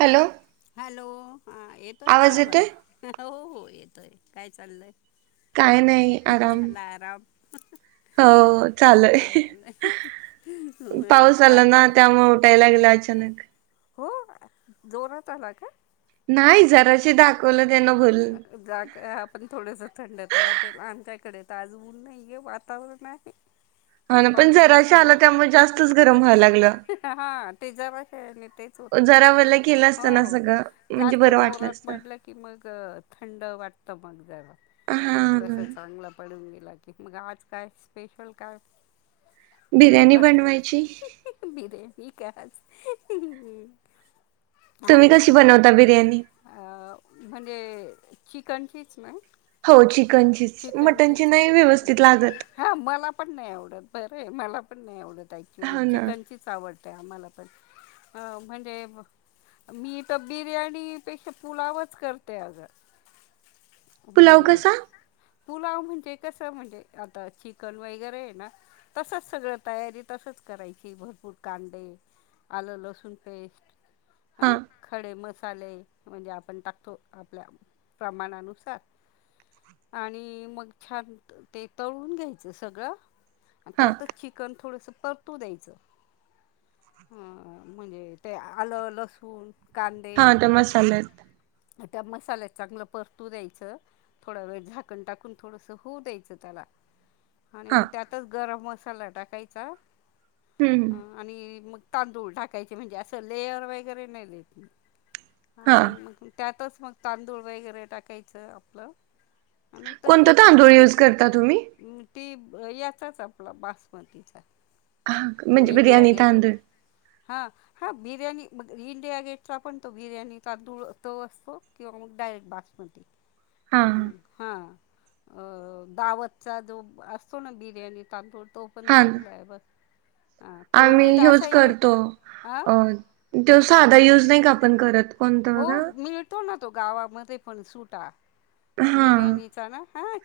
Hello. Hello, हा येतोय का आवाज? हो हो, येतोय. काय चाललय? काय नाही आराम झाला आराम. हो, चालु आराम आहे. झाला आज पाऊस आला काय ना, त्यामुळे उठायला लागलं अचानक. हो, जोरात आला का? नाही, जराशी दाखवलं त्यांना भूल. हा पण थोडंसं थंड तर वाटेल, आमच्या इकडे तर आज उन नाहीये वातावरण आहे. [inaudible] हा पण ना पाऊस बिऊस जराशी काय? आला त्यामुळे जास्तच गरम व्हायला लागलं हा ते जराशा हे नी ते होतात, जरा वला केलं असतं ना हो सगळं म्हणजे जास्तं. जास्त बरं वाटलं जोरात असतं पडलं की, मग थंड वाटतं मग जरा. हा ना. थोडसं चांगलं पडून गेला की. मग आज काय स्पेशल काय? बिर्याणी रविवार बनवायची ते. बिर्यानी का आज? तुम्ही कशी बनवता बिर्याणी. म्हणजे चिकनचीच ना? हो, चिकनचीच. मटणची चिकनचीच नाही व्यवस्थित लागत. हा, मला पण नाही आवडत. बरं आहे, मला पण नाही आवडत. ऍक्च्युली हो ना चिकनचीच आवडतंय आम्हाला पण, अ म्हणजे मी तर बिर्याणीपेक्षा, पुलावच करते अगं. पुलाव म्हणजे कसा पुलाव म्हणजे कसं म्हणजे आता चिकन वगैरे आहे ना तसंच सगळं तयारी तसंच करायची, भरपूर कांदे, आलू, लसुण पेस्ट हा हं, खडे मसाले म्हणजे आपण टाकतो आपल्या प्रमाणानुसार आणि मग छान त ते, तळून घ्यायचं सगळं. हा त्यातंच चिकन थोडंसं पर तू द्यायचं. अ म्हणजे ते आलं, लसूण हा, कांदे ते मसालेत- त्या मसाल्यात चांगलं परतू द्यायचं थोडा वेळ झाकण टाकून, थोडसं होऊ द्यायचं त्याला. आणि हा मग त्यातच गरम मसाला टाकायचा. हम् हम. आणि मग तांदूळ टाकायचे म्हणजे असं लेयर वगैरे नाही द्यायची. हा आणि मग त्यातच मग तांदूळ वगैरे टाकायचं आपलं आणि तशी कोणता तांदूळ करायची युज करता तुम्ही? ती याचाच आपला बासमतीचा. हा तो म्हणजे इंडिया बिर्याणी गेट तांदूळ वाला, हा. हां, बिर्याणी मग इंडिया गेटचा पण तो बिर्याणी तांदूळ तो असतो किंवा मग डायरेक्ट बासमती. हा हम्. हा हां, अं दावतचा जो असतो ना बिर्याणी तांदूळ तो पण हा चांगला ये बघ. आम्ही ह्योच भेटतो करतो. हां अ त्यो कोण साधा युज नाही का आपण करत कोणतं बघा- तो ना तो गावा मध्ये पण सूटा हा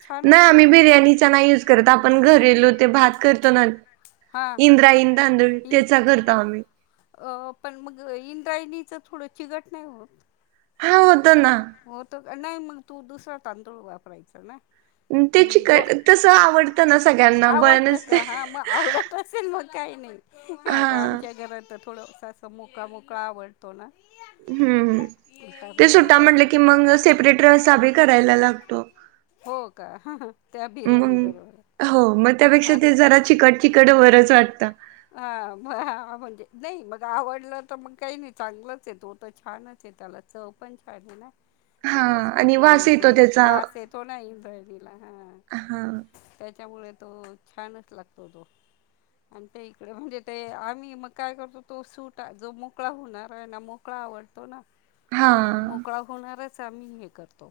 छान नाही असतो आम्ही तो तो बिर्याणीचा नाही युज करत, आपण मग घरलो ते भात कर- हां इंद्रायी तांदूळ त्याचा करतो आम्ही- अ पण मग इंद्रायणीच थोडं चिघट नाही होत. हा होतो ना. हो नाही मग तू दुसरा तांदूळ वापरायचा ना- ते कि जो चिकट तसं आवडतं ना सगळ्यांना बणच ते- तसेल मग काही नाही. आता आमच्या घरात तर थोडंसं असं मोका मोकळा आवडत- हो ना- हम्म [inaudible] ते सुट्टा म्हटलं की मंग सेपरेट रसा बी करायला लागतो. हा हा त्या- बिर्याणी बरोबर मंग हो म त्यापेक्षा हा ते जरा, चिकट चिकट बरच वाटतं. हा हा म्हणजे नाही मग आवडलं तर मग काही नाही चांगलंच आहे. तो तर छानच- ते त्याला चव पण छान ये ना हा आणि बासमध्ये वास येतो ये त्याचा बास येत- तो नाही इंद्रायणी ला हा- हा.... त्याच्यामुळे तो छानच लागतो तो. आणि ते इकडे म्हणजे ते आम्ही मग काय करतो तो सूटा आहे जो मोकळा होणारा आहे ना मग- मोकळा आवडतो ना, हा म मोकळा होणारच आम्ही हे करतो.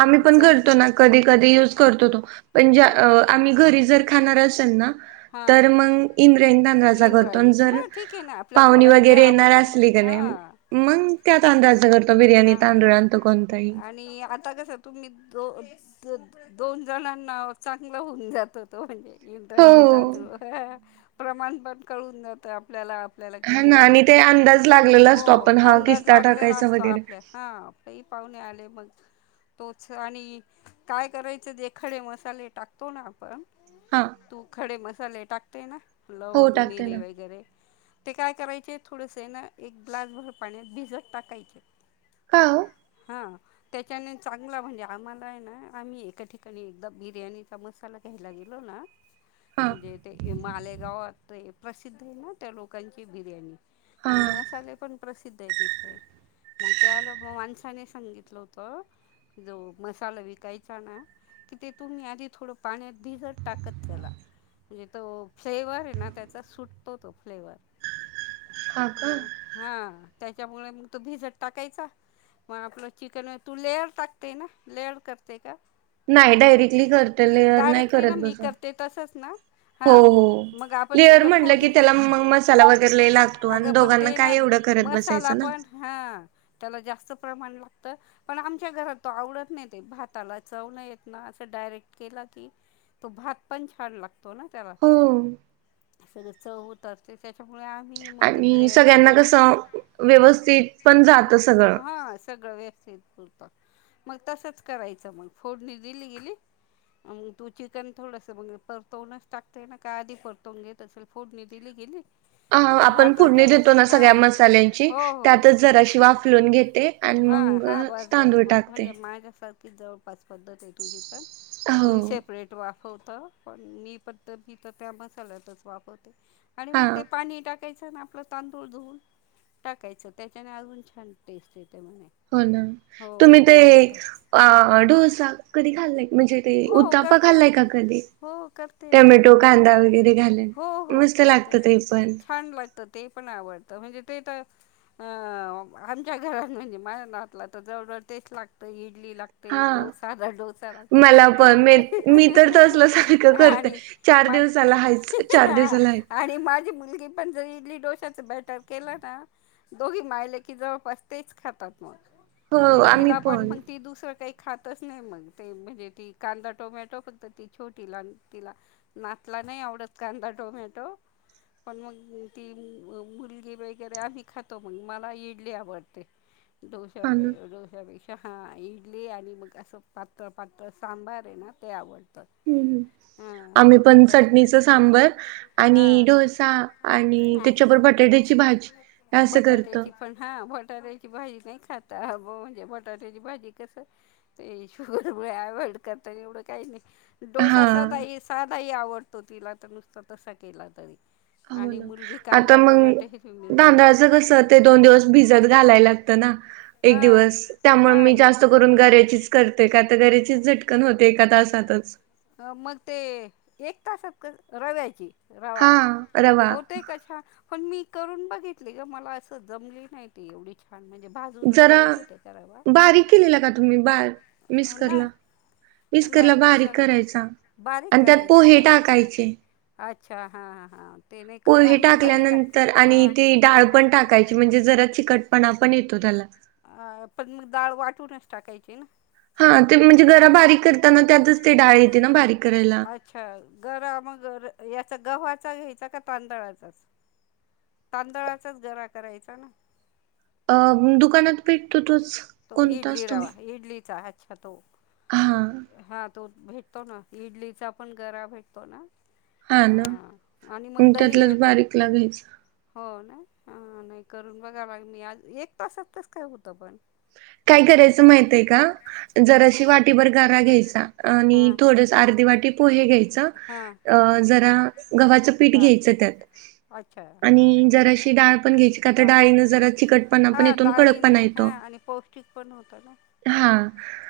आम्ही पण सहसा करतो ना कधी कधी युज करतो तो. पणजे हां अं आम्ही घरी जर खाणार असल ना हां तर मगं- इंद्रयणी तांदळाचा करतो, न इंद्रायणीचं जर हां ठीक आहे ना आपल्या पाहुणी घरात जे वगैरे येणार आवडतं असली का हां नाही- मंग त्या तांदळाच करतो बिर्याणी हां तांदूळ आणतो कोणताही. आणि- आता कसं तुम्ही दो द दोन जणांना चांगलं होऊन जात- तो म्हणजे हो इंद्रायणी तांदुळ हे हा प्रमाण पण कळून जातं आपल्याला. आपल्याला हा किती ना आणि लागतं, ते अंदाज लागलेला हो असतो आपण हा अंदाज किस्ता लागलेला टाकायचा असतो वगैरे आपल्याला- हा काई पाहुणे आले मग- तोच आणि काय करायचं जे खडे मसाले टाकतो ना आपण- हां तू खडे मसाले टाकते ना हो लवंग, टाकते मिरे, ना वगैरे. ते काय करायचे. थोडसे ना एक ग्लास भर पाण्यात भिजत टाकायचे. हा ह ह त्याच्याने चांगला म्हणजे, आम्हाला हायना आम्ही एका ठिकाणी एकदा बिर्याणीचा मसाला- घ्यायला गेलो ना. हा म्हणजे ते मालेगावात प्रसिद्ध आहे ना, त्या लोकांची बिर्याणी. हा आणि मसाले पण प्रसिद्ध आहेत तिथ- मग त्याला म माणसाने सांगितलं होतं- जो मसाला विकायचा ना- कि ते तुम्ही आधी थोडं पाण्यात भिजत टाकत चला. म्हणजे तो फ्लेवर आहे ना, त्याचा सुटतो तो फ्लेवर- हा का हा त्याच्यामुळे मग तो भिजत टाकायचा. मग आपलं चिकन तू लेअर टाकते ना लेअर करते का? नाही डायरेक्टली करते लेअर नाही डायरेक्टली ना करत मी बसत. करते तसंच ना हो हां मग आपण लेअर सगळं म्हटलं फोड की त्याला मग मसाला वगैरे लय हा लागतो अगं आणि पण दोघांना ते ना काय एवढं करत बसायच. मसाला पण हा त्याला जास्त प्रमाण लागत. पण आमच्या घरात तो आवडत नाही ते भाताला चव नाय येतना असं डायरेक्ट केला की तो भात पण छान लागतो ना त्याला हो चव होतात. तर त्याच्यामुळे आम्ही मग आणि ते सगळ्यांना लेअरवाला नाही का कसं व्यवस्थित पण जात सगळं पण हा सगळं व्यवस्थित फुलतात मग तसंच करायचं मग फोडणी दिली गेली. मग तू चिकन थोडंस मग परतवूनच टाकते ना का आधी परतवून घेत त्याचल फोडणी दिली गेली अ का आपण फोडणी भाताच्या वेळेस देतो ना हा सगळ्या मसाल्यांची हो हो हो त्यातच जराशी वाफलून घेते आणि हा मग हा बस बस तांदूळ मग टाकते म्हणजे माझ्यास सारखीच जवळपास पद्धत आहे तुझी पण हो थोडी सेपरेट वाफवतं पण मी पत्त तिथ त्या मसाल्यातच वाफवते. आणि हा मग ते पाणी टाकायचं अन आपलं तांदूळ धुवून टाकायचं त्याच्याने अजून छान टेस्ट येते म्हणे. हो ना हो तुम्ही ते हो हो अ डोसा कढी खाल्लाय. म्हणजे ते हो उत्तापा करते खाल्लाय ना का कधी हो करते ना मी टमॅटो कांदा उत्तापा वगैरे घालून हो हो मस्त करते लागतं ते पण छान लाग ते ते पण आवडतं म्हणजे ते तर अ आमच्या घरात म्हणजे माझ्या नातला तर जवळजवळ तेच लागतं इडली लाग ते हा डोसा मला तिला पण मे फक्त मी तर तसल सारखं करते आणि चार दिवसाला आहेच चार दिवसाला आहे हा ती माझी मुलगी पण जर इडली डोश्याच बॅटर केलं ना दोघी मायालेकी जवळपास तेच खातात मग हो म्हणजे आम्ही तिला पण मग ती दुसरं काही खातच नाही मग ते म्हणजे ती कांदा टोमॅटो फक्त ती छोटीला अन तिला नातला नाही आवडत कांदा टोमॅटो पण मग ती मुलगी वगैरे आम्ही खातो मग मला इडली आवडते. डोश हा ना डोश्यापेक्षा हा इडली आणि मग असं पात्तळ पातळ सांबर आहे ना ते आवडतं. हम्म हम्म हां आम्ही ते पण कर चटणीच सांबर आणि हां डोसा आणि हां त्याच्या वर बटाट्याची भाजी असं करतो. बटाट्याची पण हा बटाट्याची भाजी नाही खात हं म्हणजे बटाट्याची भाजी कसं ते शुगर अव्हाइड करता एवढं काही नाही डोसा स हा बाई साधाही आवडतो तिला तर नुसता तसा केला तरी हो आणि ना मुलगी आता कांदा टोमॅटो हिरवी मग मिरची तांदळाचं टाकून कस ते दोन दिवस भिजत घालाय लागतं ना एक हां दिवस त्यामुळ हां मी एक जास्त करून गऱ्याचीच करते का तर गऱ्याची झटकन होते एका तासातच हा मग ते एक तासात कसं रव्याची रवा हा रवा होतय का छान पण मी करून बघितली ग मला असं जमली नाही ती एवढी पण म्हणजे भाजून जरा वगैरे घेते ते रवा बारीक केलेला का तुम्ही बार बारीक नाही. मिस्करला नाही मिस्करला बारीक मिक्सरला करायचा बारीक आणि त्यात करायचा पोहे का टाकायचे. अच्छा हां हां हां ते नाही कर पोहे आणि मग दही टाक टाकल्यानंतर आणि हां ते डाळ पण टाक म्हणजे, जरा चिकटपणा पण येतो त्याला अ, पण मग, डाळ वाटूनच टाकायची ना हा ते म्हणजे, घरा बारीक करताना त्यातच ते डाळ येते ना बारीक करायला अच्छा गरा मग याचा गव्हाचा घ्यायचा का तांदळाचाच तांदळाचाच गरा करायचा ना अ,, दुकानात भेटतो तोच कोणता इडली असतो रवा इडलीचा अच्छा,, तो हा हा तो भेटतो ना, इडलीचा पण गरा भेटतो ना हा ना हा आणि मग दही त्यातलाच येत बारीकला घ्यायचा हो ना नाही, करून बघालाग मग आ एक तासातच कस काय होतं पण,, काय करायचं माहित आहे का? हां जराशी वाटीभर गारा घ्यायचा, आणि हां थोडस अर्धी वाटी पोहे घ्यायचं हां अं, जरा गव्हाचं पीठ डाळ घ्यायचं त्यात अच्छा हां आणि हां जराशी, डाळ पण घ्यायची, का तर डाळ डाळीनं जरा चिकटपणा पण येतो न कडकपणा येतो ठीक पण होतं ना हा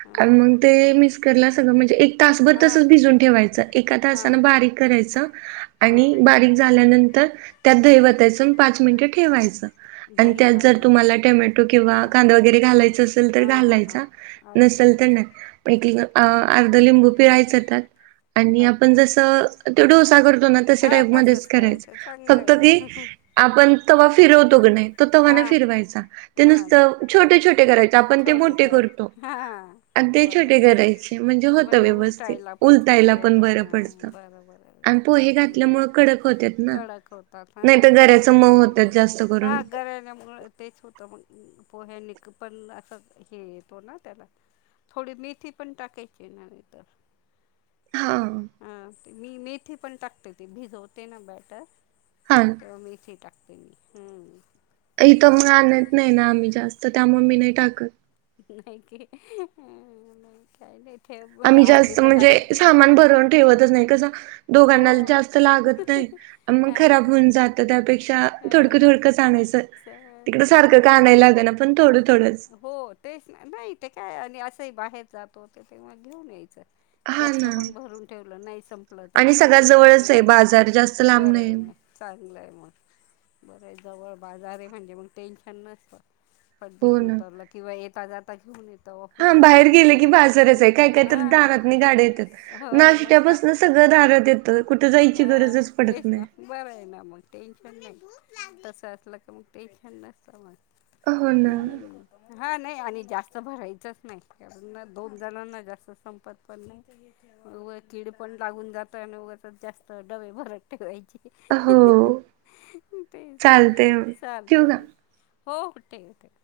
हां हां मग ते, मिसकरला सगळं म्हणजे एक तासभर हां तसच भिजून ठेवायचं, एका तासानं हां बारीक करायचं आणि हां बारीक झाल्यानंतर त्यात दही हां वतायचं पाच मिनिटं ठेवायचं आणि दही त्यात जर टाकून तुम्हाला टोमॅटो, किंवा हां कांदा, वगैरे घालायचं असेल तर हां हां घालायचं हां अच्छा नसेल तर अर्ध लिंबू पिळायचं त्यात आणि आपण अच्छा जस ते,, डोसा करतो करतो ना तसंच हां टाईप मध्ये तसंच करायच करायचं चांगलं फक्त आहे ते ना आपण तवा फिरवतो कणी नाही, तो तर तवा नाही हां फिरवायचा, ते हां नुसतं छोटे छोटे करायचे आपण ते मोठं,, करायच हा मग करायचे बरोबर, होतं म्हणजे व्यवस्थित उलटायला पण उलटायला चांगले पण होता, बरं हा पडतं. बर आणि बर पोहे करून घातल्यामुळे कडक होतात ना कडक होता नाही हा तर गऱ्याच क्रिस्पी मऊ पण येतो, होतात जास्त करून हा घराण्यामुळे तेच होतं मग पोह्यांना पण अस हे येतो ना, त्याला थोडी मेथी पण टाकायची न तर हा हा ते मी मेथी पण टाकते, ती भिजवते ना बॅटर हां तर मेथे टाकते म हम्म इथं मग तेच ना आणत नाही ना, आम्ही जास्त त्यामुळे मी नाही टाकत नाहीकी, नाही काय नाही ठेव म्हणजे आम्ही असली जास्त तर म्हणजे, टाकून देते मी सामान भरवून ठेवतच नाही कसं दोघांना हो जास्त लागत नाही, मग खराब हां होऊन जात त्यापेक्षा हा थोडकं थोडकंच आणायचं च तिकड, सारखं का आणय लाग ना पण थोडं थोडंच हो तेच नाही, ते काय आणि असंही बाहेर जातो ते तेव्हा घेऊन यायचं हा जास्त ना पण भरून ठेवलं नाही संपलं तर आणि ते सगळ्यात कीड वगैरे जवळच आहे लागते बाजार जास्त लांब बर आहे नाही मग चांगलं आहे मग, बरं जवळ बाजार आहे म्हणजे मग टेन्शन नसतं हो परदेशी ना उतरलं, किंवा येेतात जाता घेऊन येतो. हा बाहेर गेलं की बाजारच आहे, काय काय तर हा. दारात गाड्या येतात हो मग काय नाशत्यापासून सगळं दारात येतं, कुठे जायची हा गरजचं पडत तेच ना नाही. बरं आहे ना, मग टेंशन नाही. तसं असलं का मग टेंशन नसतं मग हो ना हम्म. हा नाही आणि जास्त भरायचंच नाही कारण दोन जणांना जास्त संपत पण नाही. उग कीड पण लागून जात अन उगाचच जास्त डबे भरत टिकवायची हो तेच तर चालतय ठेवू का? चालतंय-चालतंय. हो-हो ठेव-ठेव.